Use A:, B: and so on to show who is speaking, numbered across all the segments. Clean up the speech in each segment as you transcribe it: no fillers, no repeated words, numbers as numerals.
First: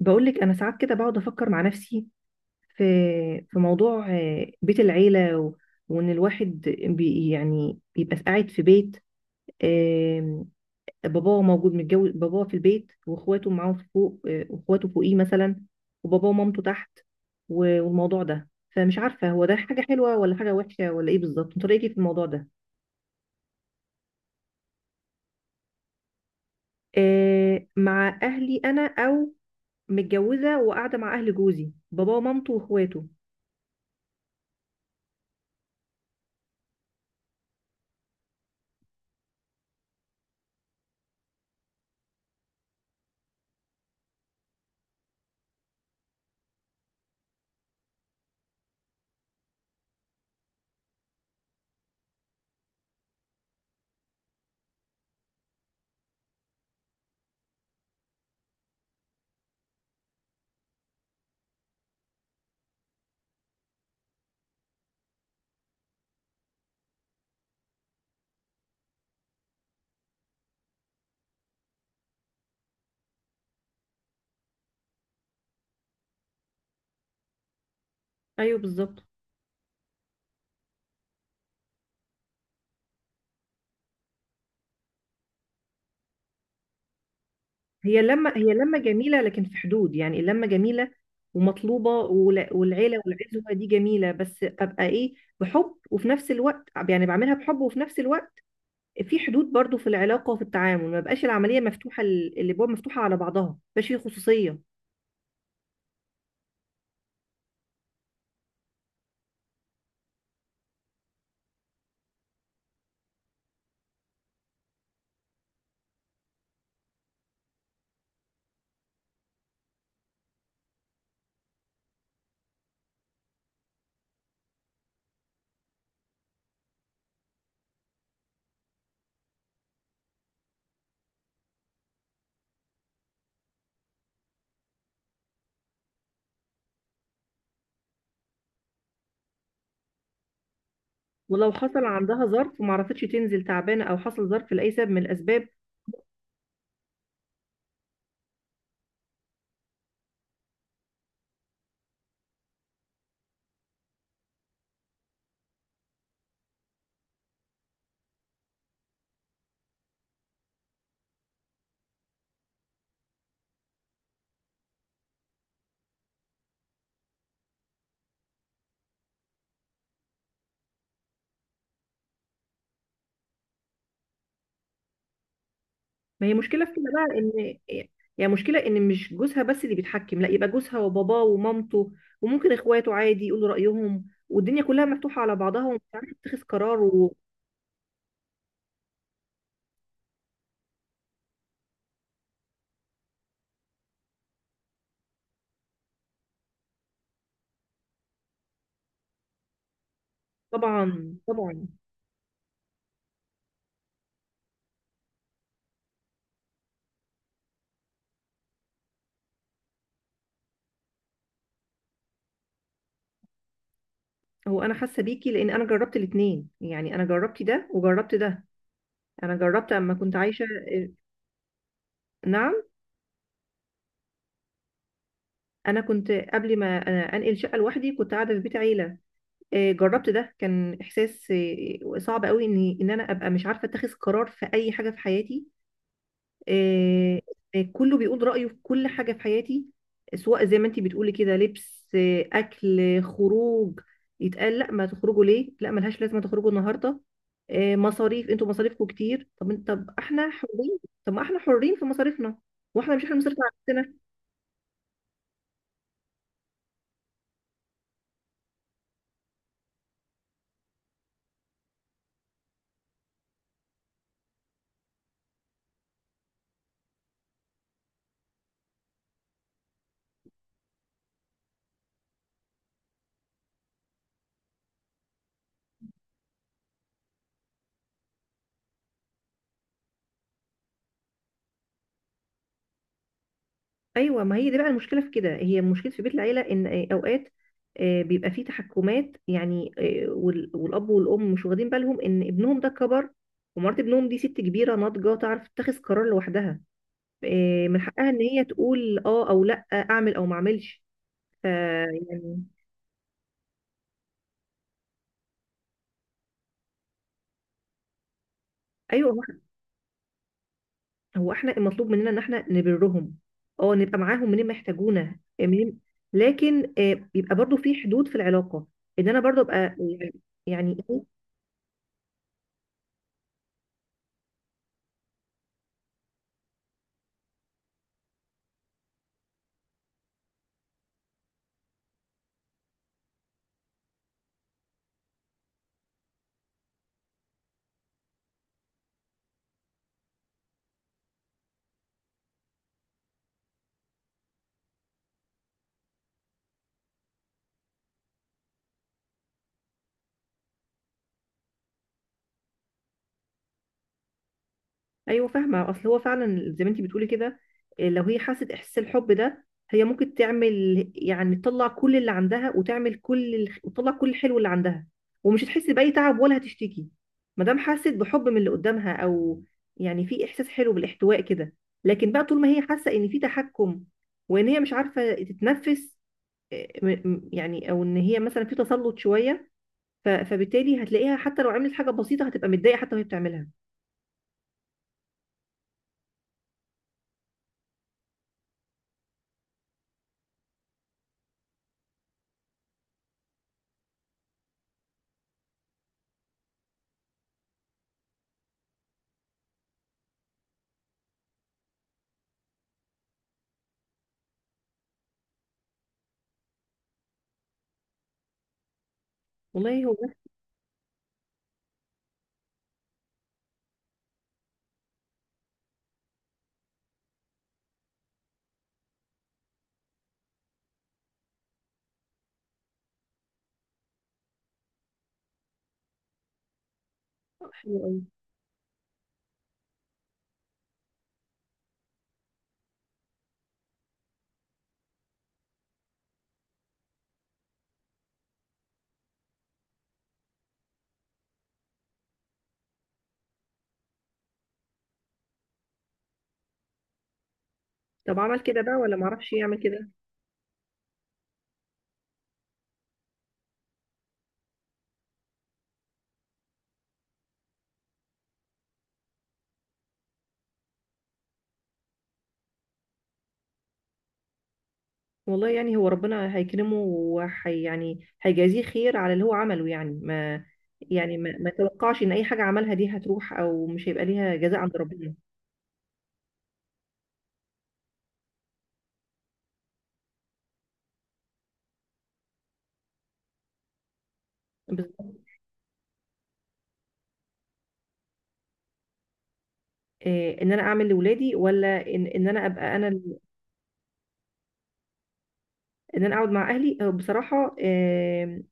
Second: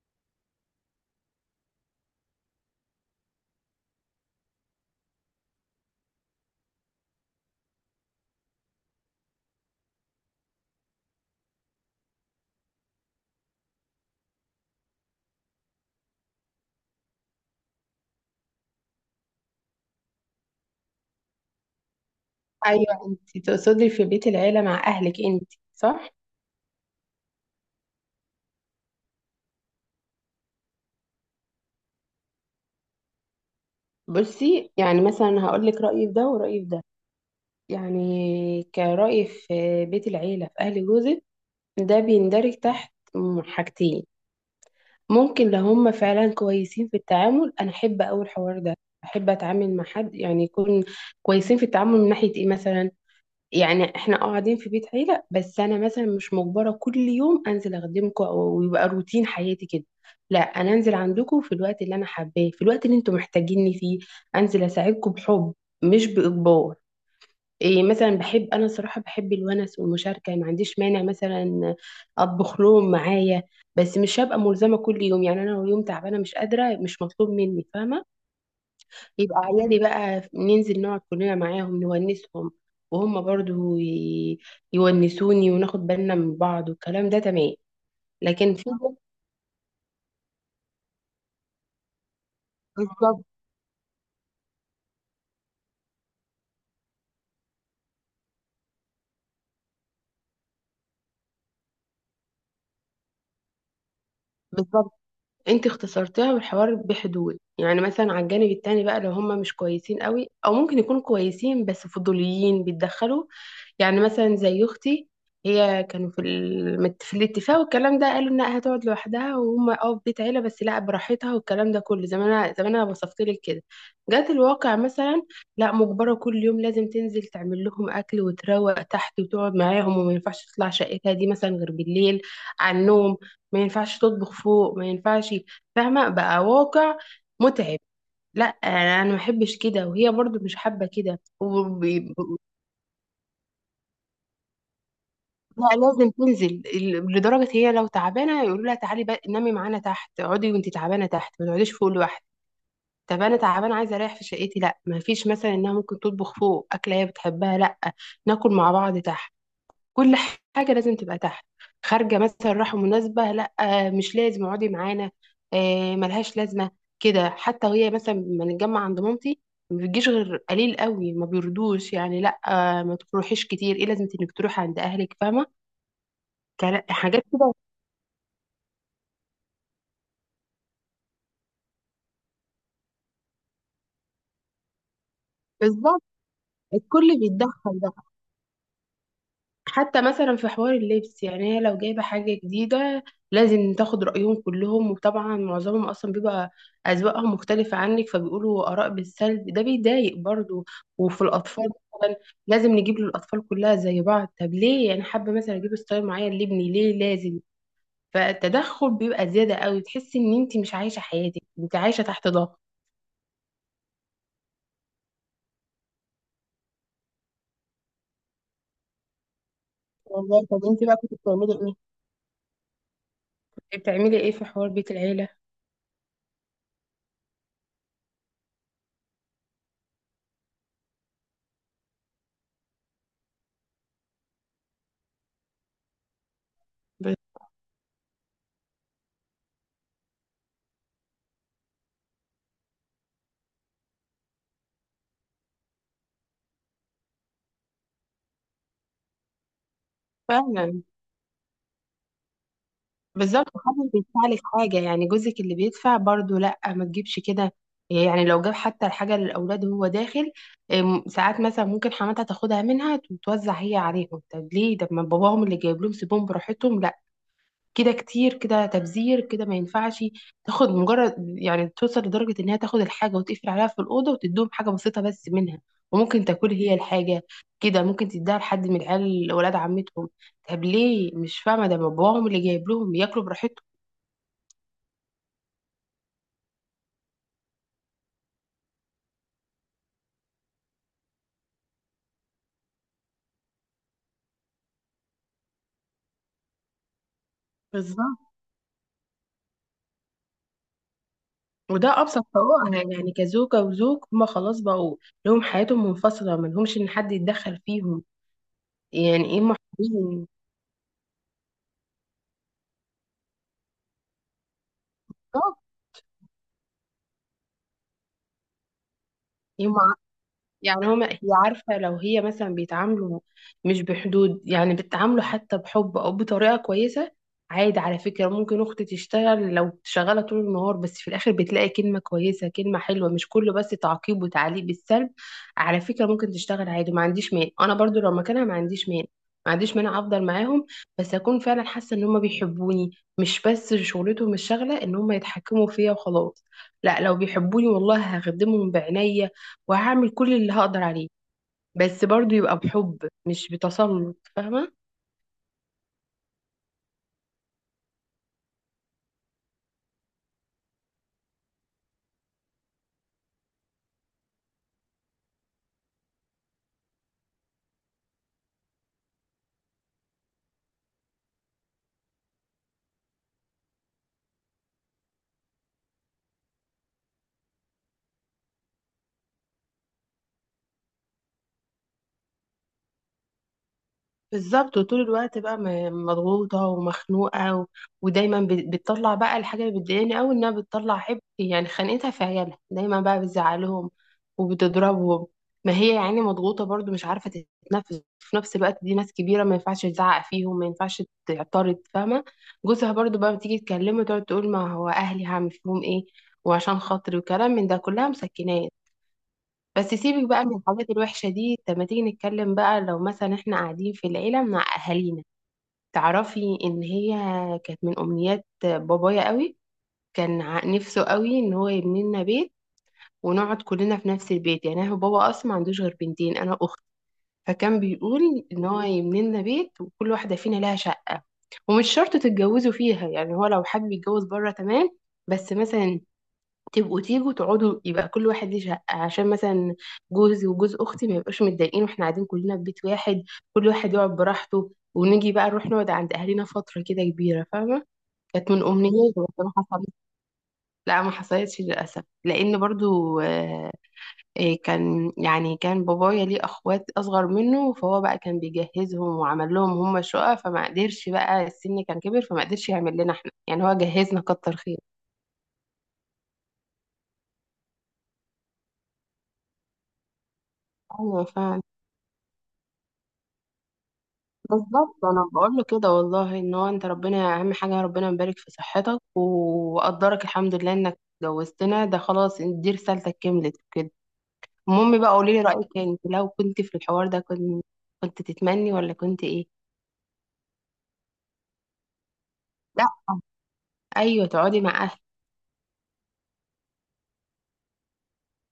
A: بقولك، انا ساعات كده بقعد افكر مع نفسي في في موضوع، بيت العيله و... وان الواحد، يعني بيبقى قاعد في بيت، آم، باباه موجود، متجوز باباه في البيت واخواته معاه في فوق، واخواته فوقيه مثلا، وباباه ومامته تحت. و- والموضوع ده، فمش عارفه هو ده حاجه حلوه ولا حاجه وحشه ولا ايه بالظبط. انت رايك إيه في الموضوع ده؟
B: ايوه، انت تقصدي في بيت العيله مع اهلك انت؟ صح.
A: مع اهلي انا، او متجوزه وقاعده مع اهل جوزي، باباه ومامته واخواته.
B: بصي، يعني مثلا هقول لك رايي في ده ورايي في ده. يعني كرايي في بيت العيله في اهل جوزك، ده بيندرج تحت حاجتين. ممكن لو هم فعلا كويسين في التعامل، انا احب اول الحوار ده. احب اتعامل مع حد يعني يكون كويسين في التعامل، من ناحيه ايه مثلا؟ يعني احنا قاعدين في بيت عيلة، بس انا مثلا مش مجبرة كل يوم انزل اخدمكم او ويبقى روتين حياتي كده. لا، انا انزل عندكم في الوقت اللي انا حباه، في الوقت اللي انتم محتاجيني فيه. انزل اساعدكم بحب، مش باجبار. إيه مثلا بحب؟ انا صراحة بحب الونس والمشاركة، ما عنديش مانع مثلا اطبخ لهم معايا. بس مش هبقى ملزمة كل يوم، يعني انا لو يوم تعبانة مش قادرة، مش مطلوب مني، فاهمة؟
A: ايوه، بالظبط.
B: يبقى عيالي بقى ننزل نقعد كلنا معاهم نونسهم، وهم برضو يونسوني، وناخد بالنا من بعض، والكلام ده تمام.
A: هي لما
B: لكن
A: هي
B: في.
A: لما جميلة، لكن في حدود. يعني اللمة جميلة ومطلوبة، ولا- والعيلة
B: بالظبط.
A: والعزوة دي جميلة، بس أبقى إيه؟ بحب، وفي نفس الوقت، يعني بعملها بحب، وفي نفس الوقت في حدود برضو في العلاقة وفي التعامل. ما بقاش العملية مفتوحة، الأبواب مفتوحة على بعضها، ما بقاش في خصوصية.
B: بالظبط، انت اختصرتها، والحوار بحدود، يعني مثلا على الجانب التاني بقى لو هم مش كويسين قوي، او ممكن يكونوا كويسين بس فضوليين بيتدخلوا. يعني مثلا زي اختي، هي كانوا في الاتفاق والكلام ده، قالوا انها هتقعد لوحدها وهم في بيت عيله، بس لا براحتها والكلام ده كله زي ما انا وصفت لك كده. جات الواقع مثلا، لا، مجبره كل يوم لازم تنزل تعمل لهم اكل وتروق تحت وتقعد معاهم، وما ينفعش تطلع شقتها دي مثلا غير بالليل، على النوم. ما ينفعش تطبخ فوق، ما ينفعش. فاهمه بقى؟ واقع متعب. لا، أنا ما بحبش كده، وهي برضو مش حابه كده.
A: ولو حصل عندها ظرف وما عرفتش تنزل، تعبانة، أو حصل ظرف لأي سبب من الأسباب.
B: لا، لازم تنزل لدرجة هي لو تعبانة يقولوا لها تعالي بقى نامي معانا تحت، اقعدي وانتي تعبانة تحت، ما تقعديش فوق لوحدك. طب انا تعبانة عايزة اريح في شقتي، لا، ما فيش مثلا انها ممكن تطبخ فوق اكلة هي بتحبها، لا، ناكل مع بعض تحت، كل حاجة لازم تبقى تحت. خارجة مثلا رايحة مناسبة، لا، مش لازم اقعدي معانا، ملهاش لازمة. كده حتى، وهي مثلا لما نتجمع عند مامتي ما بتجيش غير قليل قوي، ما بيردوش يعني، لا، ما تروحيش كتير، ايه لازمة انك تروحي عند اهلك، فاهمة؟
A: ما هي مشكلة في كده بقى،
B: حاجات كده.
A: ان يعني مشكلة ان مش جوزها بس اللي بيتحكم، لا يبقى جوزها وباباه ومامته، وممكن اخواته عادي يقولوا رأيهم، والدنيا كلها مفتوحة على بعضها ومش
B: بالظبط،
A: عارف تتخذ قرار.
B: الكل بيتدخل بقى. حتى مثلا في حوار اللبس، يعني هي لو جايبه حاجه جديده لازم تاخد رايهم كلهم، وطبعا معظمهم اصلا بيبقى اذواقهم مختلفه عنك فبيقولوا اراء بالسلب، ده بيضايق برضو.
A: وطبعا
B: وفي الاطفال
A: طبعا.
B: مثلا، لازم نجيب للاطفال كلها زي بعض، طب ليه؟ انا حابه مثلا اجيب ستايل معين لابني، ليه لازم؟ فالتدخل بيبقى زياده قوي، تحسي ان انت مش عايشه حياتك، انت عايشه تحت ضغط.
A: هو انا حاسة بيكي، لان انا جربت الاتنين. يعني انا جربت ده وجربت ده، انا جربت اما كنت عايشة.
B: والله طب انت بقى كنت بتعملي ايه؟
A: نعم.
B: بتعملي ايه في حوار بيت العيله؟
A: انا كنت قبل ما أنا انقل شقة لوحدي كنت قاعدة في بيت عيلة. جربت ده، كان احساس صعب قوي ان انا ابقى مش عارفة اتخذ قرار في اي حاجة في حياتي. آه، كله بيقول رأيه في كل حاجة في حياتي، سواء زي ما انتي بتقولي كده لبس، أكل، خروج. يتقال لا، ما تخرجوا ليه، لا ملهاش لازمة تخرجوا النهاردة، مصاريف، انتوا مصاريفكم كتير. طب انت، طب احنا حرين،
B: فعلا.
A: طب ما احنا حرين في مصاريفنا، واحنا مش احنا اللي بنصرف
B: بالظبط،
A: على
B: محدش
A: نفسنا.
B: بيدفع لك حاجة، يعني جوزك اللي بيدفع برضو، لا ما تجيبش كده. يعني لو جاب حتى الحاجة للأولاد وهو داخل، ساعات مثلا ممكن حماتها تاخدها منها وتوزع هي عليهم، طب ليه؟ طب ما باباهم اللي جايب لهم سيبهم براحتهم، لا، كده كتير، كده تبذير، كده ما ينفعش. تاخد مجرد، يعني توصل لدرجة انها تاخد الحاجة وتقفل عليها في الأوضة وتدوهم حاجة بسيطة بس منها، وممكن تاكل هي الحاجة. كده ممكن تديها لحد من العيال ولاد عمتهم، طب ليه؟ مش فاهمة، ده باباهم اللي جايب لهم، ياكلوا براحتهم.
A: ايوه، ما هي دي بقى المشكله في كده، هي مشكله في بيت العيله، ان اوقات بيبقى فيه تحكمات. يعني والاب والام مش واخدين بالهم ان ابنهم ده كبر، ومرات ابنهم دي ست كبيره ناضجه تعرف تتخذ قرار لوحدها. من حقها ان
B: بالظبط،
A: هي تقول اه او لا، اعمل او ما اعملش. ف
B: وده أبسط
A: يعني،
B: حقوقها، يعني كزوجة وزوج هما خلاص بقوا لهم حياتهم منفصلة، ما لهمش إن حد يتدخل فيهم،
A: ايوه.
B: يعني إيه؟
A: هو احنا المطلوب مننا ان احنا نبرهم، اه نبقى معاهم منين ما يحتاجونا،
B: محبين.
A: منين. لكن بيبقى برضو في حدود في العلاقه، ان انا برضو ابقى يعني. يعني
B: يعني هما هي، عارفة لو هي مثلا بيتعاملوا مش بحدود، يعني بيتعاملوا حتى بحب أو بطريقة كويسة. عادي، على فكرة ممكن أختي تشتغل لو شغالة طول النهار، بس في الآخر بتلاقي كلمة كويسة كلمة حلوة، مش كله بس تعقيب وتعليق بالسلب. على فكرة ممكن تشتغل عادي، ما عنديش مانع، أنا برضو لو مكانها ما عنديش مانع، ما عنديش مانع أفضل معاهم. بس أكون فعلا حاسة إن هما بيحبوني، مش بس شغلتهم الشغلة إن هما يتحكموا فيا وخلاص. لا، لو بيحبوني والله هخدمهم بعناية وهعمل كل اللي هقدر عليه، بس برضو يبقى بحب مش بتسلط، فاهمة؟
A: ايوه، فاهمه. اصل هو فعلا زي ما انت بتقولي كده. إيه، لو هي حست احساس الحب ده، هي ممكن تعمل، يعني تطلع كل اللي عندها، وتعمل كل وتطلع كل الحلو اللي عندها، ومش هتحس باي تعب ولا هتشتكي ما دام حست بحب من اللي قدامها. او يعني في احساس حلو بالاحتواء كده. لكن بقى طول ما هي حاسه ان في تحكم، وان هي مش عارفه تتنفس، إيه، يعني، او ان هي مثلا في تسلط شويه، فبالتالي هتلاقيها حتى لو عملت حاجه بسيطه هتبقى متضايقه حتى وهي بتعملها.
B: بالظبط، وطول الوقت بقى مضغوطة ومخنوقة، و... ودايما بتطلع بقى الحاجة اللي بتضايقني أوي إنها بتطلع حب، يعني خانقتها في عيالها، دايما بقى بتزعلهم وبتضربهم. ما هي يعني مضغوطة برضو مش عارفة تتنفس، في نفس الوقت دي ناس كبيرة، ما ينفعش تزعق فيهم، ما ينفعش تعترض، فاهمة؟ جوزها برضو بقى بتيجي تكلمه، تقعد تقول ما هو أهلي هعمل فيهم إيه، وعشان خاطري، وكلام من ده، كلها مسكناه.
A: والله
B: بس
A: هو ده.
B: سيبك بقى من الحاجات الوحشة دي، طب ما تيجي نتكلم بقى لو مثلا احنا قاعدين في العيلة مع أهالينا. تعرفي إن هي كانت من أمنيات بابايا قوي، كان نفسه قوي إن هو يبني لنا بيت، ونقعد كلنا في نفس البيت. يعني هو بابا أصلا ما عندوش غير بنتين، أنا أخت،
A: حلو
B: فكان
A: قوي.
B: بيقول إن هو يبني لنا بيت وكل واحدة فينا لها شقة. ومش شرط تتجوزوا فيها، يعني هو لو حابب يتجوز بره تمام. بس مثلا تبقوا تيجوا تقعدوا، يبقى كل واحد ليه شقة، عشان مثلا جوزي وجوز أختي ما يبقاش متضايقين واحنا قاعدين كلنا في بيت واحد. كل واحد يقعد براحته، ونيجي بقى نروح نقعد عند أهلنا فترة كده كبيرة، فاهمة؟
A: طب عمل
B: كانت
A: كده
B: من
A: بقى، ولا
B: أمنياتي،
A: معرفش
B: بس ما
A: يعمل كده؟
B: حصلتش. لا، ما حصلتش للأسف، لأن برضو كان يعني كان بابايا ليه أخوات أصغر منه، فهو بقى كان بيجهزهم وعمل لهم هم شقة، فما قدرش بقى، السن كان كبر فما قدرش يعمل لنا احنا، يعني هو جهزنا كتر خير.
A: والله يعني هو ربنا هيكرمه، وحي يعني هيجازيه خير على اللي هو عمله. يعني ما يعني
B: أيوة،
A: ما, ما
B: فعلا.
A: توقعش ان اي حاجه عملها دي هتروح، او مش هيبقى ليها جزاء عند
B: بالظبط،
A: ربنا.
B: انا بقول له كده والله، ان هو انت ربنا اهم حاجه، ربنا يبارك في صحتك وقدرك، الحمد لله انك اتجوزتنا، ده خلاص دي رسالتك، كملت كده. المهم بقى،
A: بالظبط.
B: قولي لي رايك يعني، انت لو كنت في الحوار ده كنت تتمني ولا كنت ايه؟
A: إيه، ان انا اعمل لاولادي، ولا ان انا ابقى
B: لا،
A: انا
B: ايوه، تقعدي مع اهلك.
A: ان انا اقعد مع اهلي. بصراحه، إيه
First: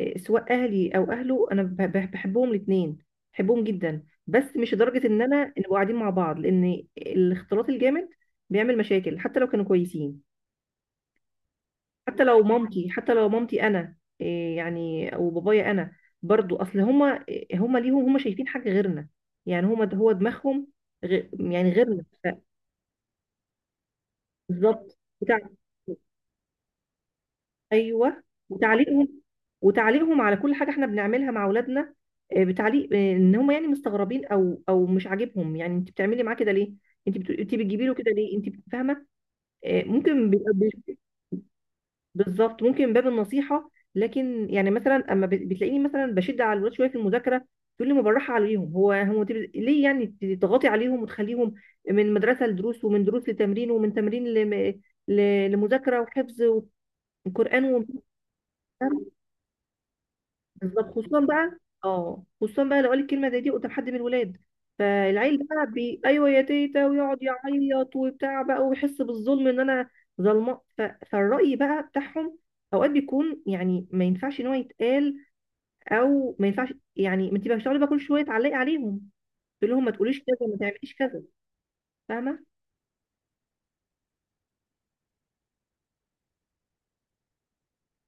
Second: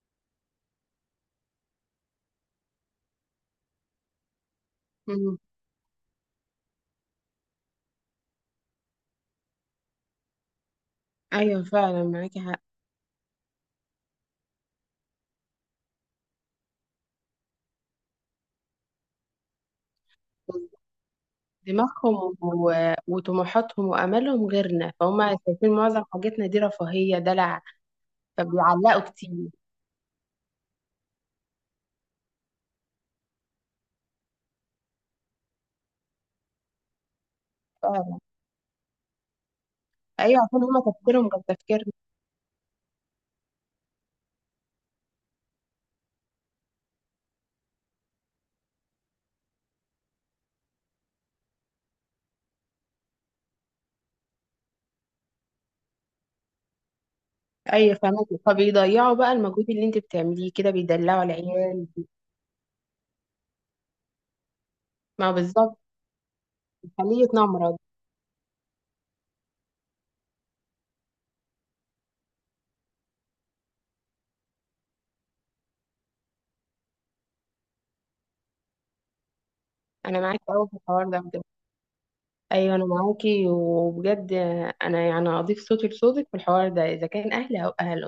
A: إيه، سواء اهلي او اهله، انا بحبهم الاثنين. بحبهم جدا، بس مش لدرجه ان
B: مم.
A: انا نبقى قاعدين مع بعض، لان الاختلاط الجامد بيعمل مشاكل حتى لو كانوا كويسين.
B: ايوه فعلا معاكي حق.
A: حتى لو مامتي، انا إيه يعني، او بابايا، انا برضو. اصل هما ليهم، هما شايفين حاجه غيرنا. يعني هما ده هو دماغهم، غير يعني غيرنا،
B: دماغهم و... وطموحاتهم وامالهم غيرنا،
A: بالظبط.
B: فهم
A: بتاع،
B: شايفين معظم حاجتنا دي رفاهيه دلع.
A: ايوه.
B: فبيعلقوا
A: وتعليقهم
B: كتير.
A: وتعليقهم على كل حاجه احنا بنعملها مع اولادنا، إيه بتعليق، إيه ان هما يعني مستغربين، او مش عاجبهم. يعني انت بتعملي معاه كده ليه؟ انت بتجيبي له كده
B: فعلا.
A: ليه؟ فاهمه؟ إيه، ممكن
B: ايوه،
A: بيبقى.
B: عشان هما تفكيرهم غير تفكيرنا.
A: بالظبط، ممكن من باب النصيحه، لكن يعني مثلا اما بتلاقيني مثلا بشد على الولاد شويه في المذاكره، تقول لي ما بالراحه عليهم. هو ليه يعني تضغطي عليهم، وتخليهم من مدرسه لدروس، ومن دروس لتمرين، ومن تمرين لم... ل... لمذاكره وحفظ وقران، ومش
B: ايوه فاهمك، فبيضيعوا
A: عارفة.
B: بقى المجهود اللي انت بتعمليه كده،
A: بالظبط، خصوصا
B: بيدلعوا
A: بقى.
B: العيال.
A: اه خصوصا بقى لو قال الكلمه زي دي قدام حد من الولاد،
B: ما هو
A: فالعيل بقى
B: بالظبط.
A: ايوه يا تيتا، ويقعد
B: بيخليه يتنمرض.
A: يعيط وبتاع بقى، ويحس بالظلم ان انا ظلمه. فالراي بقى بتاعهم اوقات بيكون، يعني ما ينفعش ان هو يتقال، او ما ينفعش. يعني ما انت بقى بتقعدي بقى كل شويه تعلقي عليهم، تقول لهم ما
B: انا
A: تقوليش
B: معاكي
A: كذا، ما
B: قوي في
A: تعمليش
B: الحوار ده
A: كذا.
B: بجد.
A: فاهمه.
B: ايوه انا معاكي وبجد. انا يعني اضيف صوتي لصوتك في الحوار ده، اذا كان اهل او اهله.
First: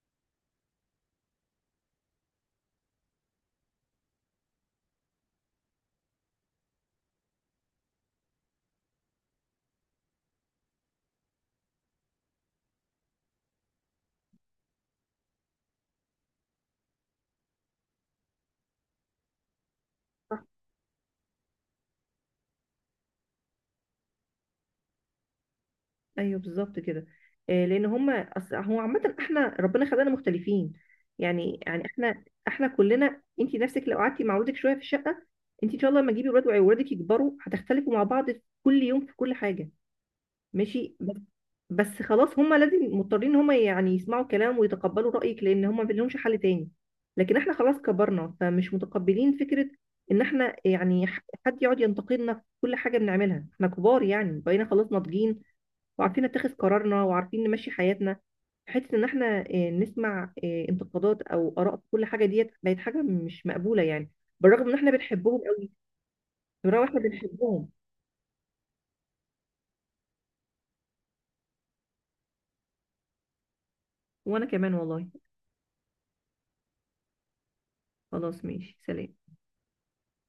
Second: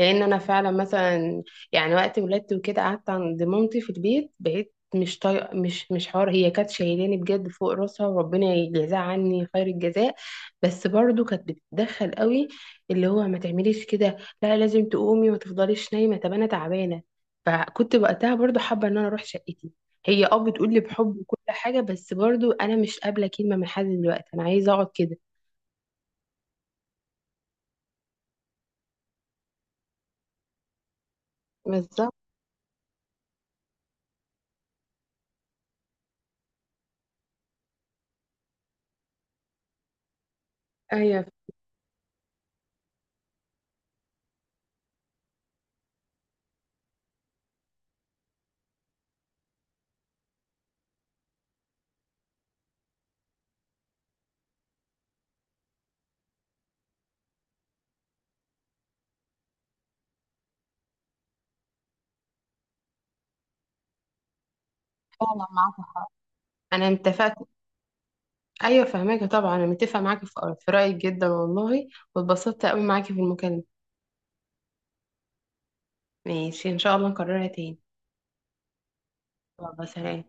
B: لان انا فعلا مثلا، يعني وقت ولادتي وكده قعدت عند مامتي في البيت، بقيت مش طايقه، مش حوار، هي كانت شايلاني بجد فوق راسها وربنا يجزاها عني خير الجزاء. بس برضو كانت بتتدخل قوي. اللي هو ما تعمليش كده، لا لازم تقومي، ما تفضليش نايمه، طب انا تعبانه. فكنت وقتها برضو حابه ان انا اروح شقتي. هي بتقول لي بحب وكل حاجه، بس برضو انا مش قابله كلمه من حد دلوقتي، انا عايزه اقعد كده.
A: ايوه، بالظبط كده. لان هما، أصل هو عامه احنا ربنا خلقنا مختلفين. يعني
B: بالظبط.
A: احنا كلنا، انت نفسك لو قعدتي مع ولادك شويه في الشقه. انت ان شاء الله، لما تجيبي ولاد وولادك يكبروا، هتختلفوا مع بعض في كل يوم في كل حاجه، ماشي. بس
B: ايوه
A: بس خلاص، هما لازم مضطرين ان هما يعني يسمعوا كلام ويتقبلوا رايك، لان هما ما لهمش حل تاني. لكن احنا خلاص كبرنا، فمش متقبلين فكره ان احنا يعني حد يقعد ينتقدنا في كل حاجه بنعملها. احنا كبار يعني، بقينا خلاص ناضجين، وعارفين نتخذ قرارنا، وعارفين نمشي حياتنا. حته ان احنا نسمع انتقادات او اراء في كل حاجه، ديت بقت حاجه مش مقبوله يعني، بالرغم ان احنا بنحبهم
B: فعلا
A: قوي.
B: معاك حق.
A: بالرغم ان
B: انا
A: احنا
B: اتفقت.
A: بنحبهم.
B: ايوه فهماكي، طبعا انا متفقه معاكي في رايك جدا والله. واتبسطت قوي معاكي في المكالمه.
A: وانا كمان والله.
B: ماشي، ان شاء الله نكررها تاني.
A: خلاص، ماشي سلام.
B: يلا سلام.